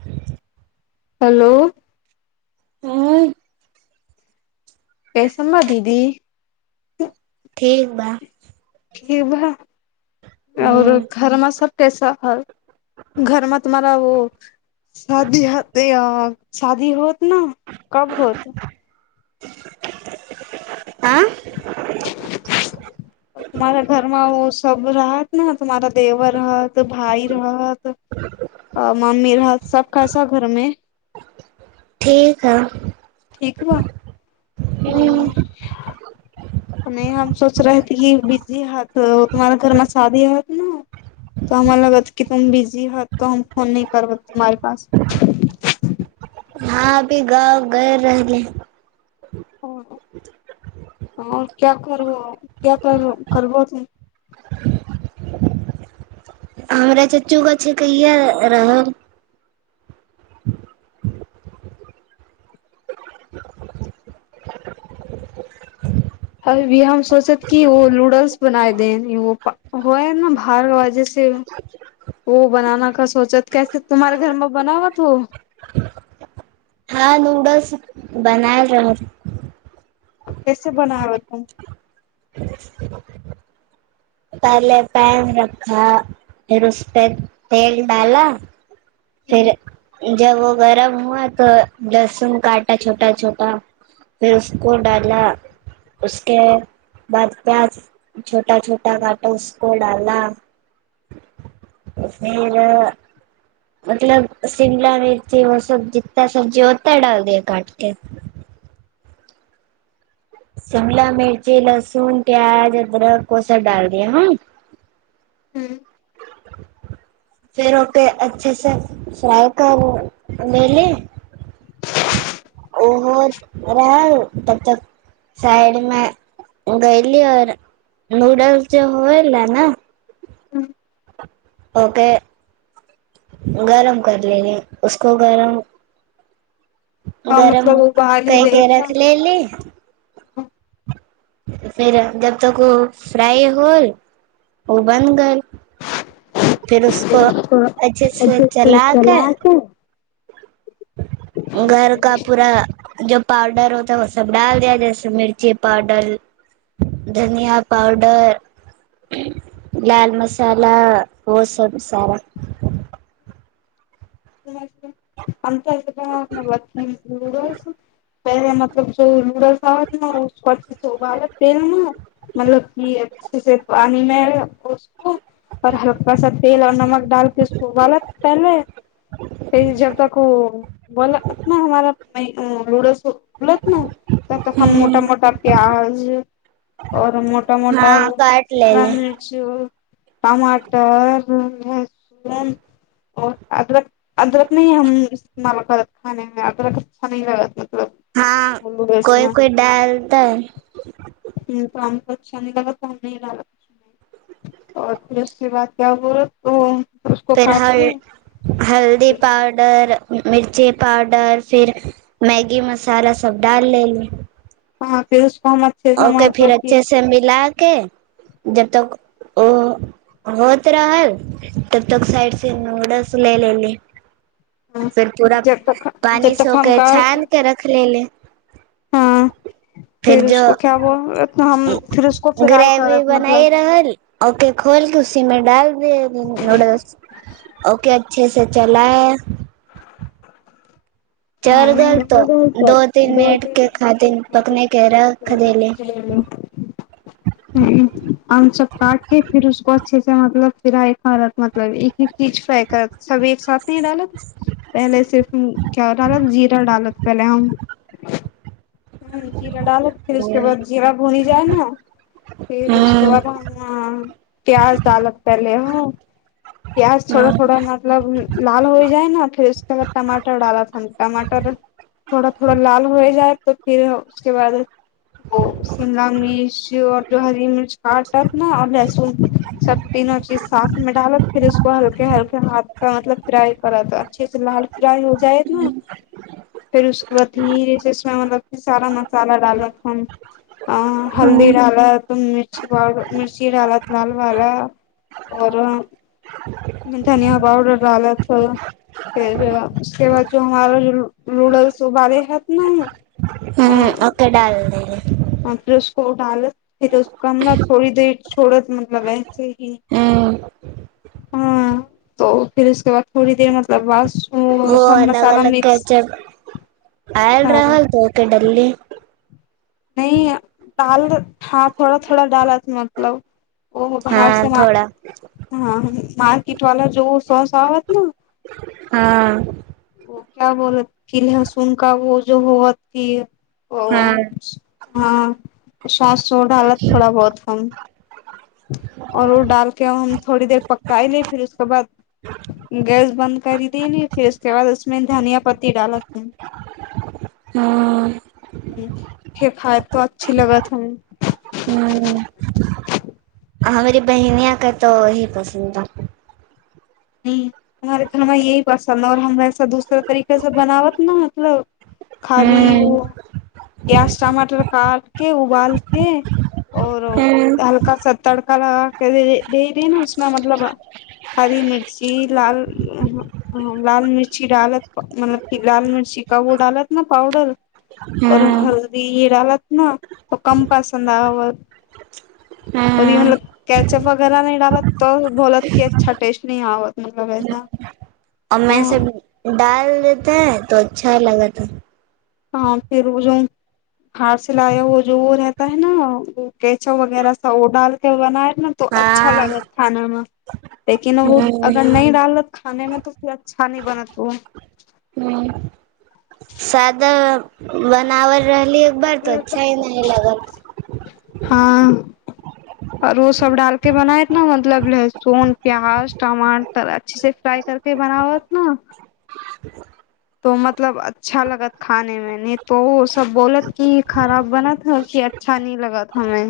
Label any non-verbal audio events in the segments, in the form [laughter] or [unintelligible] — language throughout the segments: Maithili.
ह हेल हँ कइसन बा दीद ठीक ब ब आओर हूँ घरमे सब कैसा है घरमे तुम्हारा शादी ह शादी होत न कब हो आ [inaudible] तुमहारा घरमे ओ सब रहत ने तुमहारा देवर रह भाई रहत मम्मी रहत सब खासा घरम ठीक ह ठीक बा हू [inaudible] नहि हम सोच रहेे कि बिजी हत तुमहारे घरमे शादी हत तऽ हमरा लगत की तुम बिजी होत त हम फोन नहि करब तुमारे पा हँ अभी गाँव गै रहल ह आओर क्या करब क्य कर करबोने हमरा चाचू के छेकहिया रह अभ हम सोचत कि ओ नूडल्स बनाय देन ह ने बर वाजे से ओ बनाना क सोचत कैसे तुम्ारे घरमे बनावत हो हँ नूडल्स बनाए रह कैसे बनाब तुम [unintelligible] पहले पैन रखा फेर उसपे तेल डाला फेर हम्म जब ओ गरम हुआ तो लहसुन काटा छोटा छोटा फेर उसको डाला उसके बाद प्याज छोटा छोटा काँटा उसको डाला फेर मतलब शिमला मिर्च ओ सब जितना सब्जी होता है डाल द काटके शिमला मिर्ची लहसुन प्याज अदरक ओसब डाल दिय हँ हूं फेर ओके अच्छे से फ्राइ कर ले ले ओ हो रहल तब तक साइड मे गयली और नूडल्स जे होयले ने हूं ओके गरम कर लेने उसको गरम हाँ गरम मतलब वो बाहर ही ले कहिके रख इतना ले ली फेर जब तक ओ फ्राइ होल ओ बन गइल फिर उसको अच्छे से चला क घर का पूरा जो पाउडर होता है ओ सब डाल दिया जइसे मिर्ची पाउडर धनिया पाउडर लाल मसाला ओ सब सारा अ अप ब [unintelligible] पहिल मतलब ज रूडस आ बालत तेल न मतलब की अच्छे से पानि मे उसको आ हल्का सा तेल और नमक डालके उसको उबाला पहिनेे जब तक ओ उवाला हमार नूडल्स को बोलत न हम हूं मोटा मोटा प्याज ओर मोटा मोटा हँ काट शिमला लेले मिर्च टमाटर लहसुन आओ अदरक अदरक नहि हम इस्तेमाल करत खाने मे अदरक अच्छा नी लगत मतलब हँ नूडल्स कोइ मे कोइ डालतै ह त हमके अच्छा नय लगत‌ त‌हम नहीं डालत ओरतसी बात्य कर तू फेर हल हल्दी पाउडर मिर्ची पाउडर फिर मैगी मसाला सब डाल लेली हँ पेरस को हम अच्छे से ओके फिर मतलब कि अच्छे से मिला के जब तक ओ होत रहल तब तक साइड से नूडल्स ले लेली हाँ फेर पूरा जब तक जब पानि से तक हम ओके छान के रख लेलि हँ फिर उसको क्या बो हम फिर उसको फ्राई ग्रेवी करत बनाई मतलब रहल ओके खोलके उसीमें डाल देब नूडल्स ओके अच्छे से चलाए आ चढ़ गेल तो दो तीन मिनट दपत के खातिर पकने के [unintelligible] रख देले ह हम सब काटके फिर उसको अच्छे से मतलब फिरइ रह मतलब एक एक चीज फ्राई करत सब एक साथ नी डालत पहले सिर्फ क्या डालत जीरा डालत पहिले हम जीरा डालत फिर उसके हूं बाद जीरा भुणी जाय ने फिर उसके हूं बादह प्याज डालक पहिले हँ प्याज थोड़ा थोड़ा हूं मतलब लाल होइ जाइ न फेर उसके बाद टमाटर डालब टमाटर थोड़ा थोड़ा लाल हो जाइ तऽ फिर उसके बाद ओ शिमला मिर्च आओर जो हरी मिर्च काटत न लहसुन सब तीनो चीज साथ में डालब फिर उसको हल्के हल्के हाथसँ मतलब फ्राई करत अच्छे से लाल फराई हो जाए हूँ फेर उसके बाद धीरे से उसमे मतलब सारा मसाला डालब हम अ हल्दी डालत त मिर्ची पाउडर मिर्ची डाला लाल वाला आओर धनिया पाउडर भारत रहल ह फेर उसके बाद जो हमार नुडल्स उबाले हेत न हं ओ के डाल देही [unintelligible] हम ने थोड़ी देर छोड़त मतलब ऐसे ही ह [unintelligible] त फिर उसके बाद थोड़ी देर मतलब ब वो सब अलग मसाला अलग मिक्स केचप आयल ह रहलल तऽ ओ के डलली नहि डाल हँ थोड़ा थोड़ा डालत मतलब ओ बाहर हँ से ह थोड़ा मार्किट वाला जो शौस आवत न हँ ओ क्या बोलत की लहसुन का वो जो होयतिय हँ हँ सासो डालत थोड़ा बहुत हम आओर ओ डालके हमथोड़ी देर पकाइ ले फिर उसके बाद गैस बन्द करी देली फिर उसके बाद उसमे धनिया पत्ती डालब हम हँ ह फेर खाय तो अच्छी लगथ हुं हू ह हमरी बहिनिया क त अही पसन्द बा ह हमारे घररा यही पसन्द ह आओर हमऐसा दूसरा तरीके से बनावत न मतलब खाली ओ ह प्याज टमाटर काट के उबालके आओर हल्का सा तड़का लगा क दे रही ने उसमे मतलब हरी मिर्च शी लाल अहाँ ह लाल मिर्ची डालत मतलब की लाल मिर्ची कब डालत न पाउडर आओर हल्दी डालत न त कम पसन्द आबत हूँ कैचअप वगैरह नहि डालत त बोलत की अच्छा टेस्ट नहि आबत मतलब ऐसा ओमें से हाँ डाल देते है तो अच्छा लगत है तँ फेर ओजो हार सिलया व जो रहता है न कचो वगैरह ओ डालके बना ह न तो अच्छा हँ लागत खाना मे लेकिन ओ अगर ह नहि डालत खाने मे तऽ फेरण अच्छा न बनत ओ ह सदा बनाबल। रहली एक बार तो अच्छा न लागल हां आओर ओ सब डाल के बनायत ने मतलब लहसुन प्याज टमाटर अच्छे से फ्राई कर के बनाबत न [inaudible] तो मतलब अच्छा लगत खाने मे ने तो ओ सब बोलत की खराब बनत ह क अ [unintelligible] न लगत हमे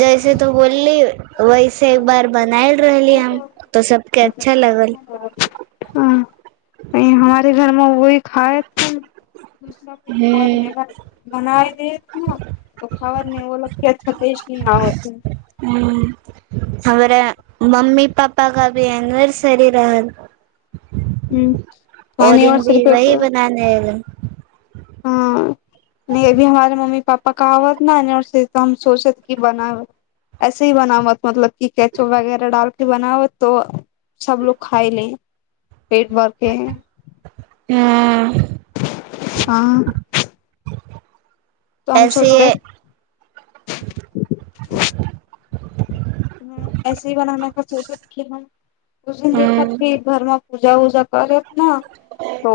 जैसे तो बोलली वैसे एक बार बनायल रहली हम तो सबके अच्छा लागल [unintelligible] बनाए देथ न त खबर हूं नहि ओ लोग के अच्छा टेस्ट न आवत हं हमरा मम्मी पापा का भी एनिवर्सरी रहल हूँ ओ दिन भी वही बनाने एलो हँ नहि अभी हमारे मम्मी पापा कहावत न से त हम सोच सोच क बनाबत ऐसे ही बनाबत मतलब की कैचो वगैरह डाल के बनाबत तो सब लोक खाय ले पेट भरके हूं हं त हम ऐसे सोच रहे ह ऐसी बनावत सोचत कि हम उ दिन हूं देखत की घर मे पूजा उजा क लेत न तो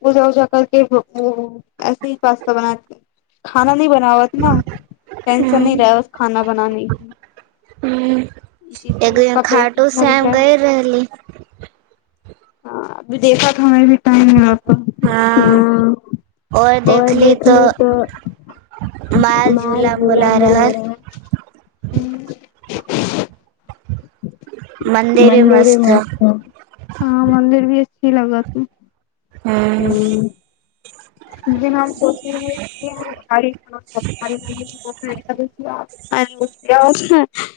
पूजा उजा करके अथी पास्ता बनाएत खाना नी बनाबत न टेंशन हूं नी रह बस खाना बना हं एक दिन सबका पेट खाटू भर श्याम जाए ग ई रहली हँ अभी देखाक हमे भी टाइम मिलत त हँ और देखली त माल झूला मुला रहल हूँ मंदिर भी मन्दिर ही मस्त ह हं हँ मन्दिर भी अच्छी लगत है हँ ज दिन हम सोचे रहै कि हम गाड़ी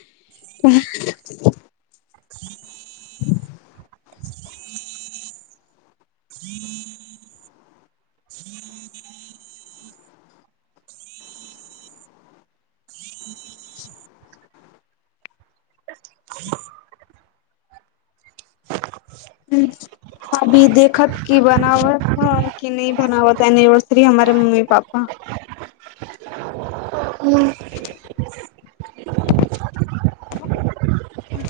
[unintelligible] हं [unintelligible] [inaudible] [inaudible] [inaudible] [inaudible] [inaudible] [inaudible] [inaudible] हु [inaudible] अभी देखत की बनावत ह कि नहि बनावत एनिवर्सरी हमारे मम्मी पापा हँ [inaudible]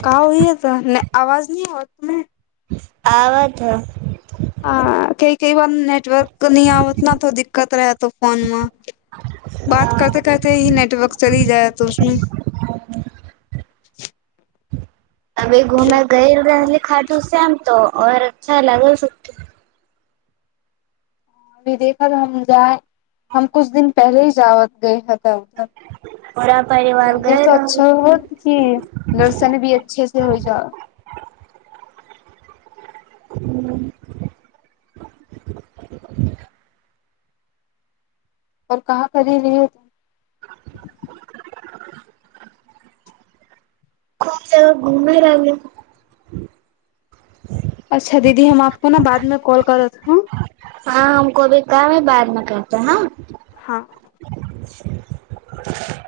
कहाँ ओहि ह नहि आवाज नहि आवत है आबत है ह कई कई बार नेटवर्क नहि आबत तो दिक्कत रहत फोन मे बात करते करते ही नेटवर्क चली जाय त उसमे अभी घूमेै गेल रहलूँ खाटू श्याम तो और अच्छा लागस अभी देखत हम जाय हम कुछ दिन पहिले ही जा गए हे त उधर पूरा परिवार मन्दिर गइल त रहल अच्छा होल बा हुं दर्शन भी अच्छे से होइ जा हूं पर कहाँ करी रही त सब घुमै रहलै अच्छा दीदी हम आपको ने बादमे कॉल करत हं हँ हमको भी काम है बाद मे करते हैं हँ [inaudible]